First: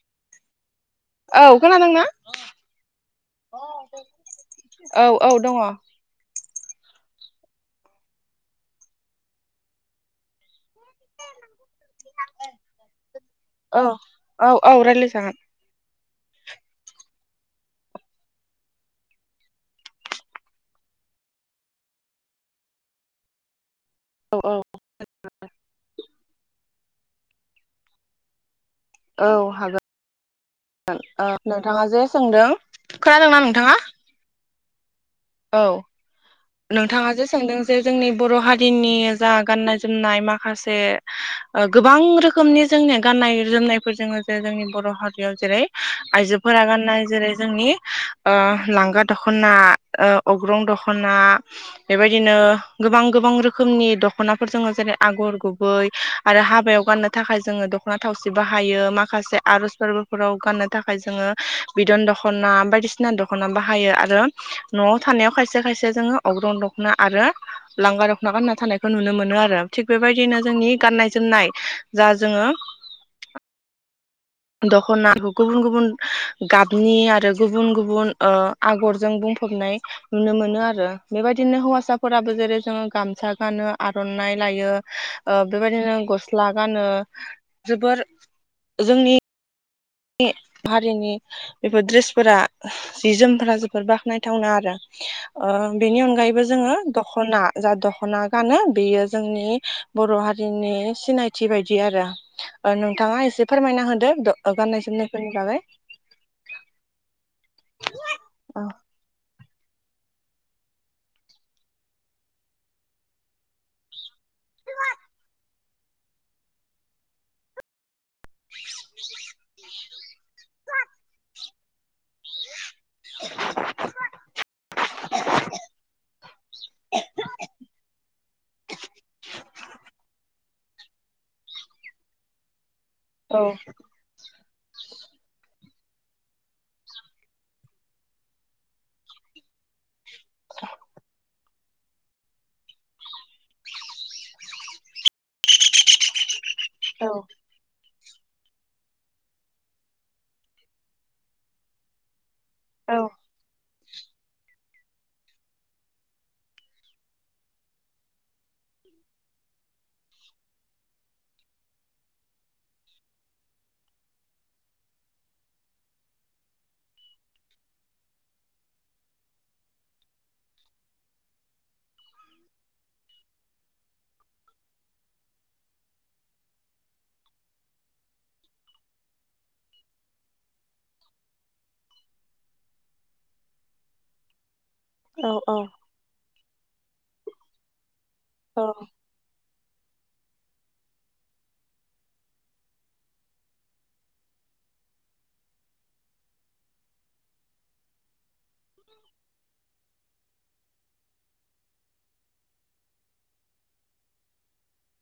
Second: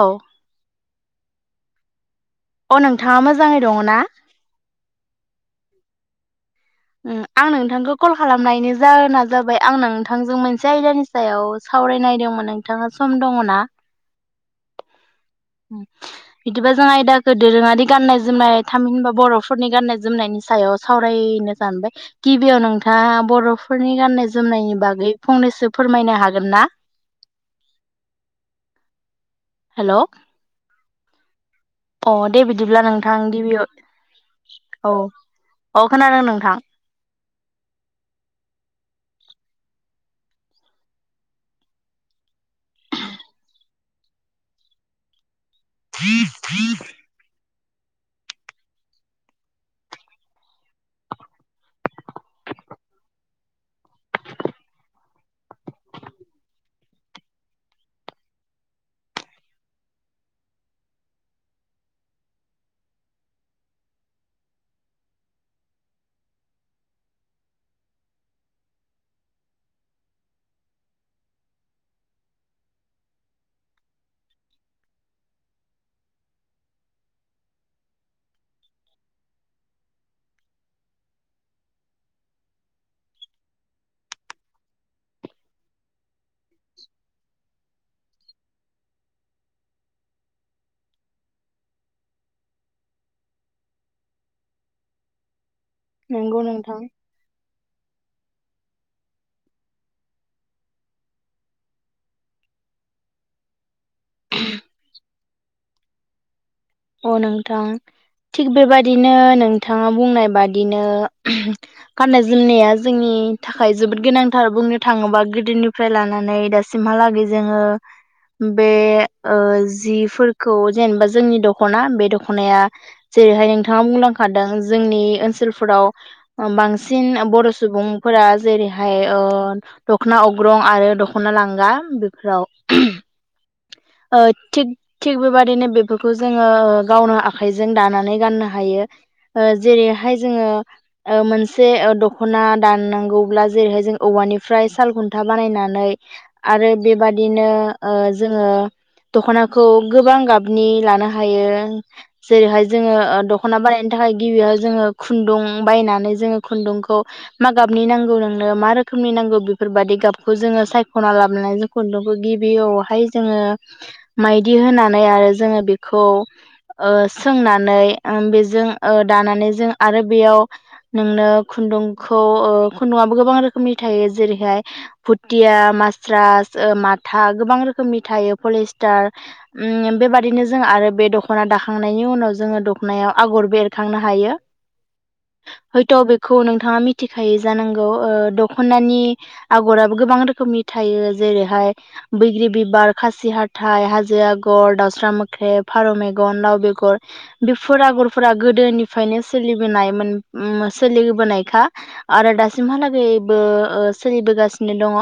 औ। औ खोनादोंना? अ नोंथाङा मोजाङै दङ ना? औ औ दङ उम आं नोंथांखौ कल खालामनायनि जाहोना जाबाय आं नोंथांजों मोन जायगानि सायाव सावरायनायदोंमोन नोंथाङा सम दङ ना? औ औ रायज्लायजागोन बिदिबा जों आयदाखौ दोरोङारि गाननाय जोमनाय थामहिनबा बर'फोरनि गाननाय जोमनायनि सायाव सावरायनो सानबाय गिबियाव नोंथाङा बर'फ फोरनि गाननाय औ औ जोमनायनि बागै फंनैसो फोरमायनो हागोन ना? औ हागोन। हेल' हागोन। अह नोंथाङा जे अ दे सोंदों बिदिब्ला नोंथां खोनादोंना गिबियाव नोंथाङा? औ खोनादों नोंथां औ नोंथाङा जे सोंदों जे जोंनि बर' हारिनि जा गाननाय जोमनाय माखासे ओ गोबां रोखोमनि जोंनि गाननाय जोमनायफोरजों जोङो जे जोंनि बर' हारियाव जेरै आइजोफोरा गाननाय जेरै जोंनि ओ लांगा दखना ओ अग्रं दख'ना बेबायदिनो गोबां गोबां रोखोमनि दख'नाफोर जोङो जेरै आगर गुबै आरो हाबायाव गाननो थाखाय जोङो दख'ना थावसि बाहायो माखासे आर'ज फोरबोफोराव गाननो थाखाय जोङो बिदन दख'ना बायदिसिना दख'ना बाहायो आरो न'आव थानायाव खायसे खायसे जोङो अग्रं दखना आरो लांगा दखना गानना थानायखौ नुनो मोनोआरो थिग बेबायदिनो जोंनि गान्नाय जोमनाय जा जोङो दखना गुबुन गुबुन गाबनि आरो गुबुन गुबुन ओ आगरजों बुंफबनाय नुनो मोनो आरो बेबायदिनो हौवासाफोराबो जेरै जोङो गामसा गानो आर'नाइ लायो ओ बेबायदिनो गस ला गानो जोबोर जोंनि हारिनि बेफोर द्रेसफोरा जि जोमफोरा जोबोद बाखनायथावना आरो। ओ बेनि नंगौ अनगायैबो जोङो नोंथां दख'ना जा दख'ना गानो बेयो जोंनि बर' हारिनि सिनायथि बायदि आरो ओ नोंथाङा एसे फोरमायना होदो दो गाननाय जो जोमनाय फोरनि बागै। औ नों थां थिग औ बेबायदिनो नों थाङा बुंनाय बादिनो गाननाय जोमनाया जोंनि थाखाय जोबोद गोनांथार बुंनो थाङोबा गोदोनिफ्राय लानानै दासिमहालागै जोङो बे ओ जिफोरखौ जेनेबा जोंनि द दख'ना बे दख'नाया जेरैहाय नोंथाङा बुंलांखादों जोंनि ओनसोलफोराव बांसिन बर' सुबुंफोरा जेरैहाय ओ दख'ना अ ग्रं आरो दख'ना लांगा बेफोराव। औ ओ थिग थिग बेबादिनो बे फोफोस जोङो गावनो आखाइजों दानानै गाननो हायो ओ जेरै हा हाय जोङो ओ मोनस से ओ दख'ना दाननांगौब्ला जेरैहाय जों औवानिफ्राय साल खुन्था बानायनानै आरो औ बेबादिनो ओ जोङो दख'नाखौ गोबां गाबनि लानो। हायो। जेरैहाय जोङो औ ओ दख'ना बानायनो थाखाय गिबियाव जोङो खुन्दुं बायनानै जोङो खुन्दुंखौ मा गाबनि नांगौ नोंनो मा रोखोमनि नांगौ बेफोरबादि गाबखौ जोङो सायख'ना लाबोनानै खुन्दुंखौ गिबियावहाय जोङो माइदि होनानै आरो जोङो बे खौ ओ सोंनानै ओ बेजों दानानै जों आरो बेयाव नोंनो खुन्दुंखौ खुन्दुआबो गोबां रोखोमनि थायो जेरैहाय भुथिया, मास्रास, माथा गोबां रोखोमनि थायो पलिस्टार बेबादिनो जों आरो बे दख'ना दाखांनायनि उनाव जोङो दख'नायाव आगरबो एरखांनो हायो। औ हयथ' बेखौ नोंथाङा मिथिखायो जानांगौ ओ दख'नानि आगराबो गोबां रोखोमनि थायो जेरैहाय बैग्रि बिबार, खासि हाथाइ, हाजो आगर, दावउस्रा मो ख्रेब, फारौ मेगन, लाव बेर बेफोर आगर फोर गोदोनिफ्रायनो सोलिबोनायमोन। उम सोलिबोनायखा आरो दासिमहालागैबो सोलिबोगासिनो दङ।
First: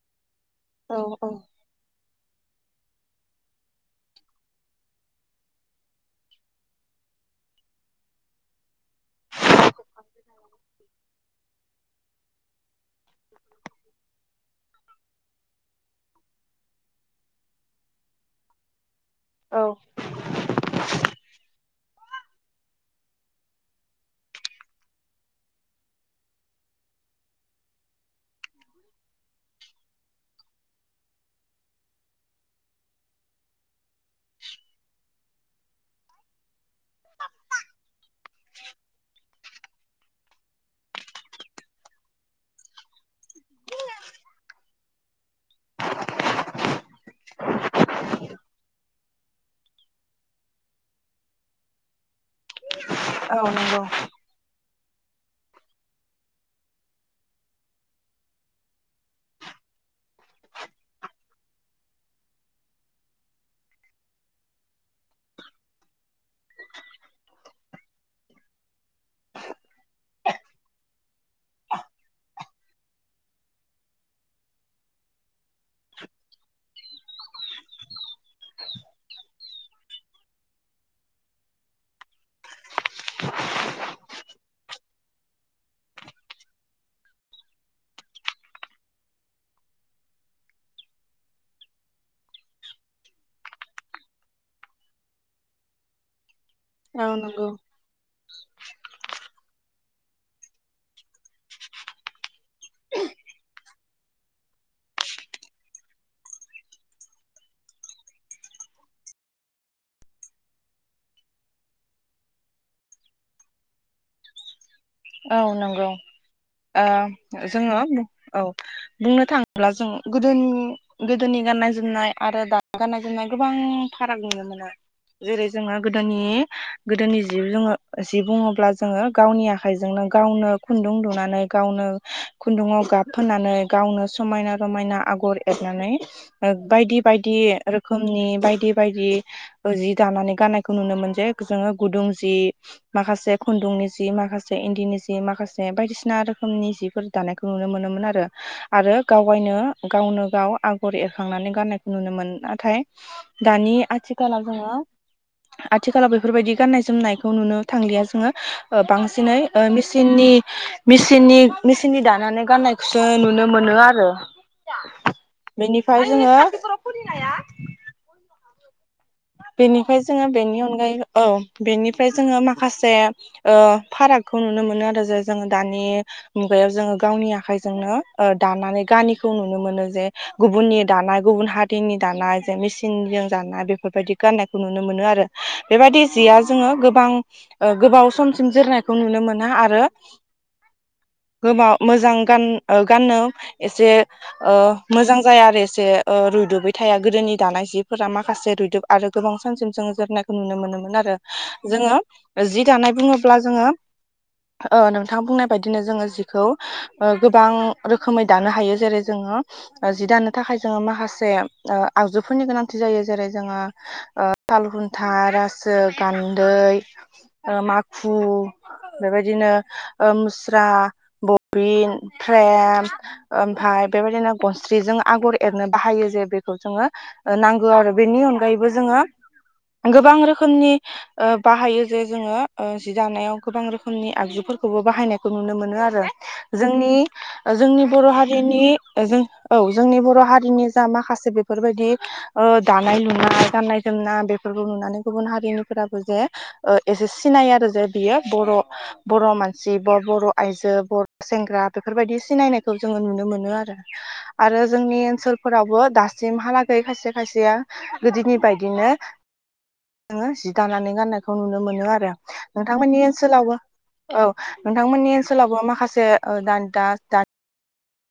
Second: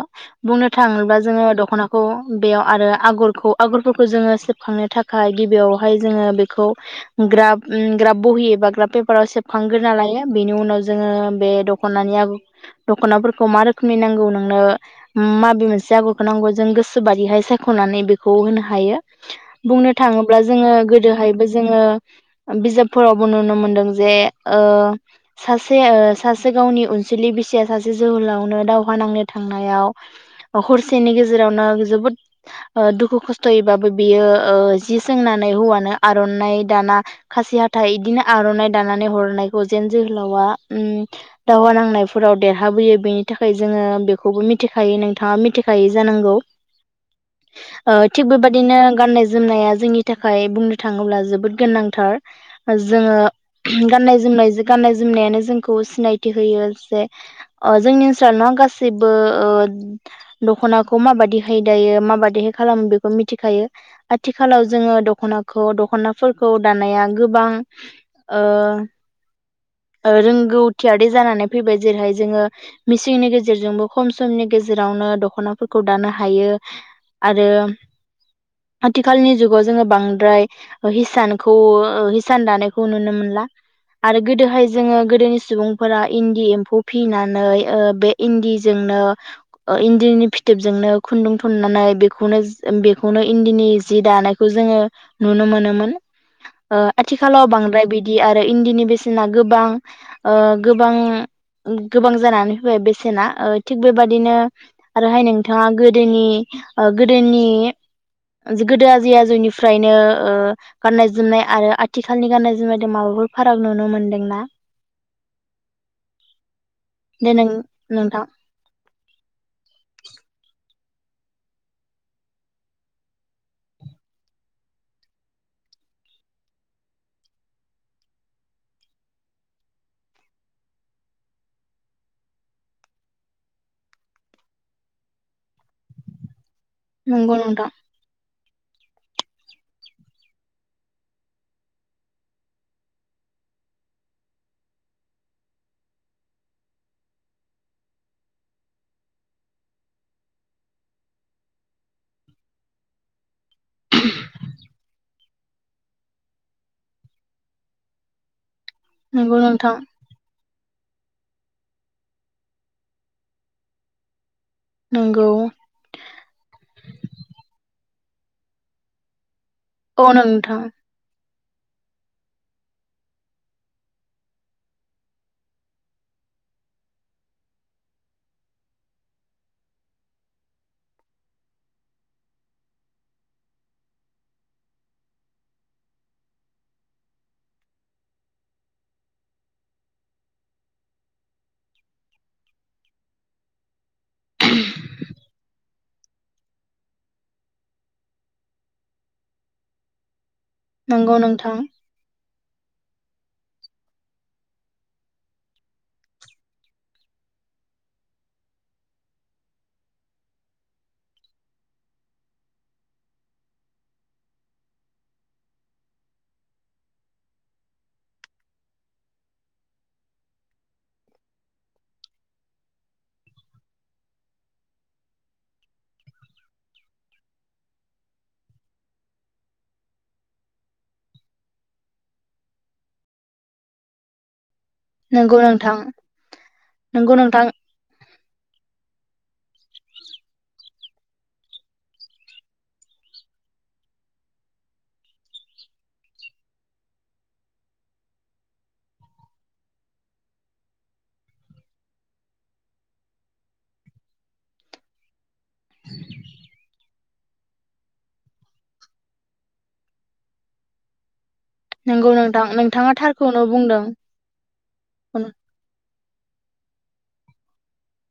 बुंनो थाङोब्ला जोङो दख'नाखौ बेयाव आरो आगरखौ आगरफोरखौ जोङो सेबखांनो था खाय गिबियावहाय जोङो बेखौ ग्राब ओम ग्राब बहि एबा ग्राब पेपाराव सेब खांग्रोना लायो बेनि उनाव जोङो बे दख'नानि आ दख'नाफोरखौ मा रोखोमनि नांगौ नोंनो माबे मोनसे आगरखौ नांगौ जों गोसोबायिहाय सायख'नानै बेखौ होनो हायो। औ बुंनो थाङोब्ला जोङो गोदोहायबो जोङो बिजाबफोरावबो नुनो मोनदों जे ओ सासे ओ सासे गावनि अनसुलि बिसिया सासे जोहोलावनो दावहा नांनो थांनायाव हरसेनि गेजेरावनो जोबोद ओ दुखु खस्थ'यैबाबो बियो। ओ जि सोंनानै हौवानो आर'नाइ दाना खासि हाथथाय इदिनो आर'नाइ दानानै हरनाय जेन जोहोलावा ओ दावहा नांनायफोराव देरहाबोयो बेनि थाखाय जोङो बेखौबो मिथिखायो नोंथाङा मिथिखायो जानांगौ। थिग बेबायदिनो गाननाय जोमनाया जोंनि थाखाय बुंनो थाङोब्ला जोबोद गोनांथार। औ जोङो गाननाय जोमनाय गाननाय जोमनायानो जोंखौ सिनायथि होयो जे ओ जोंनि ओनसोलावनो गासैबो दखनाखौ माबादिहाय दायो माबादिहाय खालामो बेखौ मिथिखायो। आथिखालाव जोङो दखनाखौ दख'नाफोरखौ दानाया गोबां ओ रोंगौथियारि जानानै फैबाय जेरैहाय जोङो मिसिंनि गेजेरजोंबो खम समनि गेजेरावनो दख'नाफोरखौ दानो हायो आरो। आथिखालनि जुगाव जोङो बांद्राय हिसानखौ ओ हिसान दानायखौ नुनो मोनला। आरो गोदोहाय जोङो गोदोनि सुबुंफोरा इन्दि एम्फौ फिनानै ओ बे इन्दिजोंनो इन्दिनि फिथोबजोंनो खुन्दुं थन्नानै बेखौनो बेखौनो इन्दिनि जि दानायखौ जोङो नुनो मोनोमोन। ओ आथिखालाव नंगौ बांद्राय बिदि आरो इन्दिनि बेसेना गोबां ओ गोबां ओ गोबां जानानै फैबाय बेसेना। ओ थिग बेबादिनो आरोहाय नोंथाङा गोदोनि ओ गोदोनि गोदो आजै आजौनिफ्रायनो ओ गाननाय जोमनाय आरो आथिखालनि गाननाय जोमनायजों माबाफोर फाराग नुनो मोनदोंना? औ नंगौ ओ दे नों जोङो नोंथां औ बुंनो थाङोब्ला जों गोदोनि गोदोनि गाननाय जोमनाय आरो दानि गाननाय जोमनाय गोबां फाराग नुनो मोनो। जेरै जोङो गोदोनि गोदोनि जि जोङो जि बुङोब्ला जोङो गावनिया आखाइजोंनो गावनो खुन्दुं दुनानै गावनो खुन्दुङाव गाब फोनानै गावनो समायना रमायना आगर एरनानै बायदि नंगौ बायदि नोंथां रोखोमनि बाय बायदि बायदि जि दानानै गाननायखौ नुनो मोन जे जोङो गुदुं जि माखासे खुन्दुंनि जि माखासे इन्दिनि जि माखासे बायदिसिना रोखोमनि जिफोर दानायखौ नुनो मोनोमोन आरो। आरो गावगायनो गावनो गाव आगर एरखांनानै गाननायखौ नुनो मोनोन नाथाय दानि आथिखालाव जोंङो आथिखालाव बेफोरबायदि गान्नाय जोमनायखौ नुनो थांलिया जोंङो ओ बांसिन नंगौ नै नोंथां मिसिननि मेसिननि मेसिननि दानानै गाननायखौसो नुनो मोनो आरो नंगौ बेनिफ्राय जोंङो बेनिफ्राय औ जोंङो नोंथां बेनि अनगायै औ बेनिफ्राय जोंङो माखासे ओ फारागखौ नुनो मोनो आरो जे जोङो दानि मुगायाव जोङो गावनि आखायजोंनो दानानै गानिखौ नुनो मोनो जे गुबुननि दानाय गुबुन हारिनि दानाय जे मिसिनजों दानाय बेफोरबायदि गाननायखौ नुनो मोनो आरो बेबायदि जिया जोंङो गोबां ओ गोबाव समसिम जोरनायखौ नुनो मोना आरो गोबाव मोजां गान -गाननो एसे ओ मोजां जाया आरो जे ओ रुदुबै थाया गोदोनि दानाय जिफोरा माखासे रुदुब आरो गोबां सानसिम जों जोरनाय खौ नुनो मोनोमोन आरो नंगौ नोंथां जोंङो जि दानाय बुङो ब्ला जोङो ओ नोंथाङा बुंनाय बायदिनो जोंङो जिखौ गोबां रोखोमै दानो हायो जेरै जोंङो जि दानो थाखाय जोंङो माखासे ओ आगजुफोरनि गोनांथि जायो जेरै जोंङो ओ साल हुन्था, रासो, गान्दै ओ माखु बेबायदिनो ओ मुस्रा, बबिन, फ्रेम ओमफाय बेबायदिनो गनस्रिजों आगर एरनो बाहायो जे बेखौ जोंङो नांगो आरो बेनि अन गायैबो जोंङो गोबां रोखोमनि ओ बाहायो जे जोंङो ओ जि दानायाव गोबां रोखोमनि आगजुफोरखौ खोबो बाहायनायखौ नंगौ नुनो नोंथां मोनो आरो जोंनि नंगौ नोंथां जोंनि बर' हारिनि जों औ जोंनि बर' हारिनि जा माखासे बेफोरबायदि ओ दानाय लुनाय गाननाय जोमना बेफोरखौ नुनानै गुबुन हारिनिफोराबो जे एसे सिनायो आरो जे बियो बर' बर' मानसि ब- बर' आइजो बर' सेंग्रा बेफोरबायदि सिनायनायखौ जोङो नुनो मोनो आरो आरो जोंनि ओनसोलफोरावबो दासिमहालागै खायसे खायसेया गोदोनि बायदिनो नोङो जि दानानै गाननाय खौ नुनो मोनो नंगौ आरो नोंथां नोंथाङा नोंथांमोननि थारखौनो ओनसोलावबो बुंदों औ नोंथांमोननि ओनसोलावबो माखासे ओ दानगा दा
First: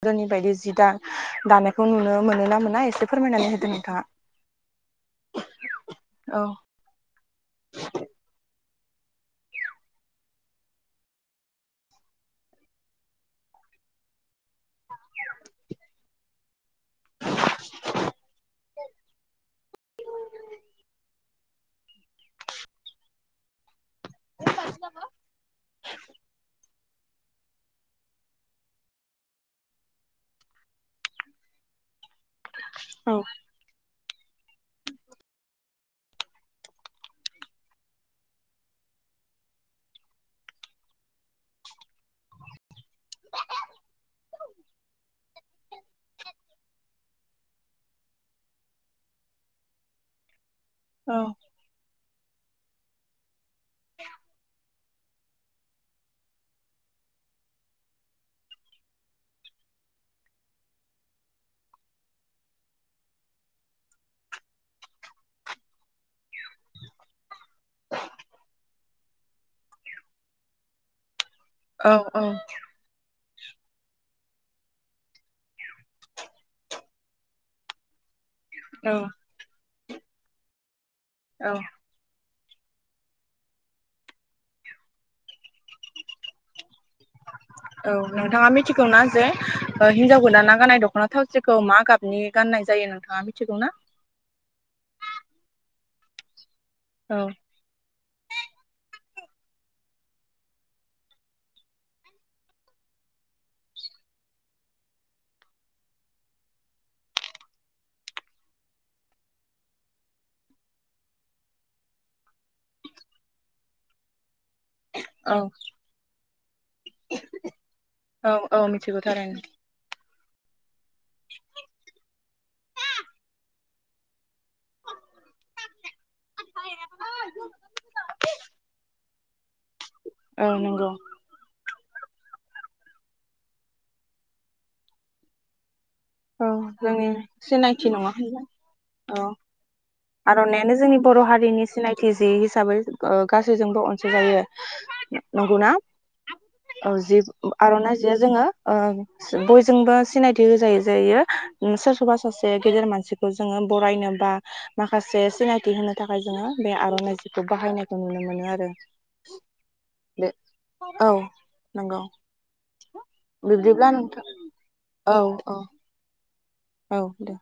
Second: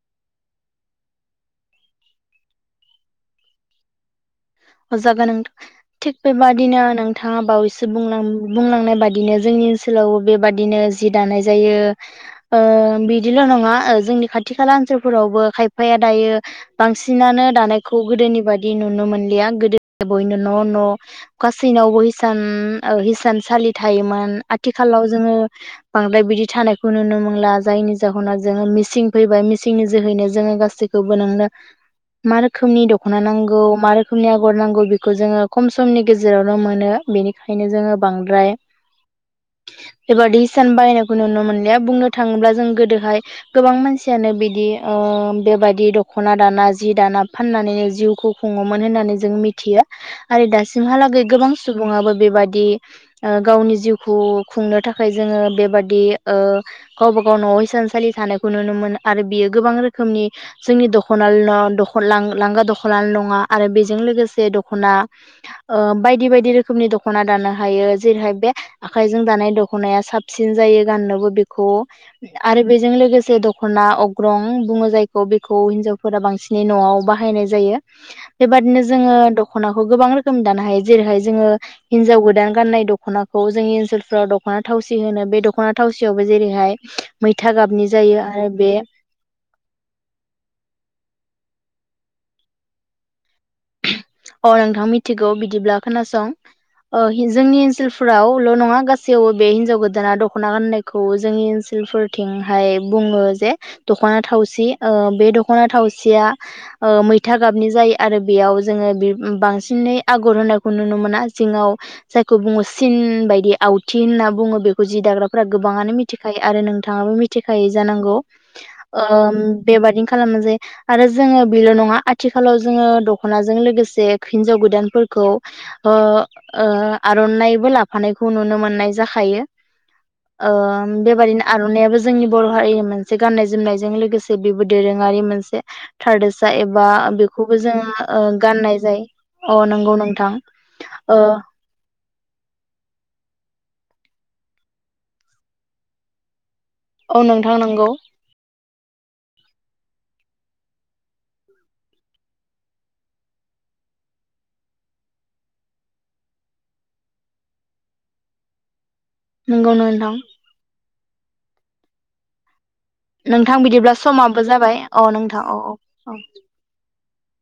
गोदोनि बायदि जि दा -दानायखौ नुनो मोनो ना मोना एसे फोरमायनानै होदो नोंथाङा होजागोन नोंथां थिक औ बेबादिनो नोंथां नोंथांङा बावैसो बुंलां- बुंलांनाय बादिनो जोंनि ओनसोलावबो बेबादिनो जि दानाय जायो ओ बिदिल' नङा जोंनि खाथि खाला ओनसोलफोरावबो खायफाया दायो बांसिनानो दानायखौ गोदोनि बादि नुनो मोनलिया गोदो बयनो न' न' गासैनावबो हिसान ओ हिसानसालि थायोमोन आथिखालाव जोङो बांद्राय बिदि थानाय खौ नुनो मोनला जायनि जाहोनाव जोङो मिसिं फैबाय मिसिंनि जोहैनो जोङो गासैखोबो नोंनो मा रोखोमनि औ दख'ना नांगौ मा रो [unintelligible] [unintelligible] खम‌‌ समनि गेजेरावनो मोनो बेनिखायनो जोङो बांद्राय बेबि हिसान बाहायनायखौ नुनो मोनाया बुंनो थाङोब्ला जों गोदोहाय गोबां मानसियानो बिदि ओ बेबदि दखना दाना जि दाना फाननानैनो जिउखौ खुङोमोन होननानै ‌जों मिथियो आरो दासिम औ जोंहालागै गोबां सुबुङाबो बे बायदि ओ गावनि जिउखौ खुंनो थाखाय थाखाय जोङो बेबादि ओ गावबा गाव न'आव थानसालि थानायखौ नुनो मोनो आरो बेयो गोबां रोखोमनि जोंनि दखना लांगा दखना नङा आरो बे जों लोगोसे दख ओ बायदि बायदि रोखोमनि दखना दानो हायो जेरैहाय बे आखायजों दानाय दखनाया साबसिन जायो गाननोबो औ औ आरो बेजों लोगोसे द दखना अग्रं बुङो जायखौ बेखौ हिनजावफोरा बांसिनै न'आव बाहायनाय जायो। जोङो दखनाखौ गोबां रोखोमनि दानो हायो। जेरैहाय जोङो औ हिनजाव गोदान गाननाय दखनाखौ जोंनि ओनसोलफ्राव दखना थावसि होनो बे दखना थावसियावबो जेरैहाय मैथा औ गाबनि जायो नोंथाङा आरो बे मिथिगौनाा जे हिनजाव गोदाना गाननाय दखना थावसि खौ मा गाबनि गाननाय जायो नोंथाङा मिथिगौ ना? अ नोंथां मिथिगौ बिदिब्ला खोनासं। औ ओ जोंनि ओनसोल फावल नङा गासैयावबो बे हिन्जाव गोदाना दखना गाननायखौ जोंनि ओनसोलफोरथिंहाय बुङो जे दखना थावसि ओ बे दखना थावसिया ओ मैथा गाबनि जायो आरो बेयाव जोङो बांसिनै आगर होननायखौ नुनो मोना जिङाव जायखौ बुङो सिन बायदि आवथि होनना बुङो। बेखौ जि औ दाग्राफ्रा गोबांङानो मिथिखायो आरो नोंथाङाबो मिथिखायो जानांगौ औ औ मिथिगौ ओ थारैनो बेबायदि खालामबानो जायो आरो जोङो बि ल नङा आथिखालाव जोङो दखनाजों लोगोसे बे हिन्जाव गोदानफोरखौ ओ ओ आरनाइबो लाफानायखौ नुनो मोननाय जाख थायो। औ ओ नंगौ बेबादिनो आर'नायाबो जोंनि बर' हारिनि मोनसे गान्नाय जोमनायजों लोगोसे बेबो दोरोङारि मोनसे। थादेनसा औ एबा जोंनि बेखौबो जोङो सिनायथि नङा ओ गाननाय जायो औ अ नंगौ नोंथां आर'नाइआनो जोंनि ओ बरहारिनि सिनायथि जि हिसाबै ओ गासै जोंबो अनसाय जायो नंगौना। औ जि नोंथां नंगौ आर'नाइ जियाव जोङो बयजोंबो सिनायथि होजायो। जायो सोरखौबा सासे गेदेर मानसिखौ जोङो बरायनो बा माखासे सिनायथि होनो थाखाय जोङो बे आर 'नाइ जिखौ बाहायनायखौ नुनो मोनो आरो। नंगौ नोंथां। बे औ नंगौ। नोंथां बिब्दिब्ला बिदिब्ला नोंथां समाबो जाबाय अ नोंथां औ औ [unintelligible] औ दे।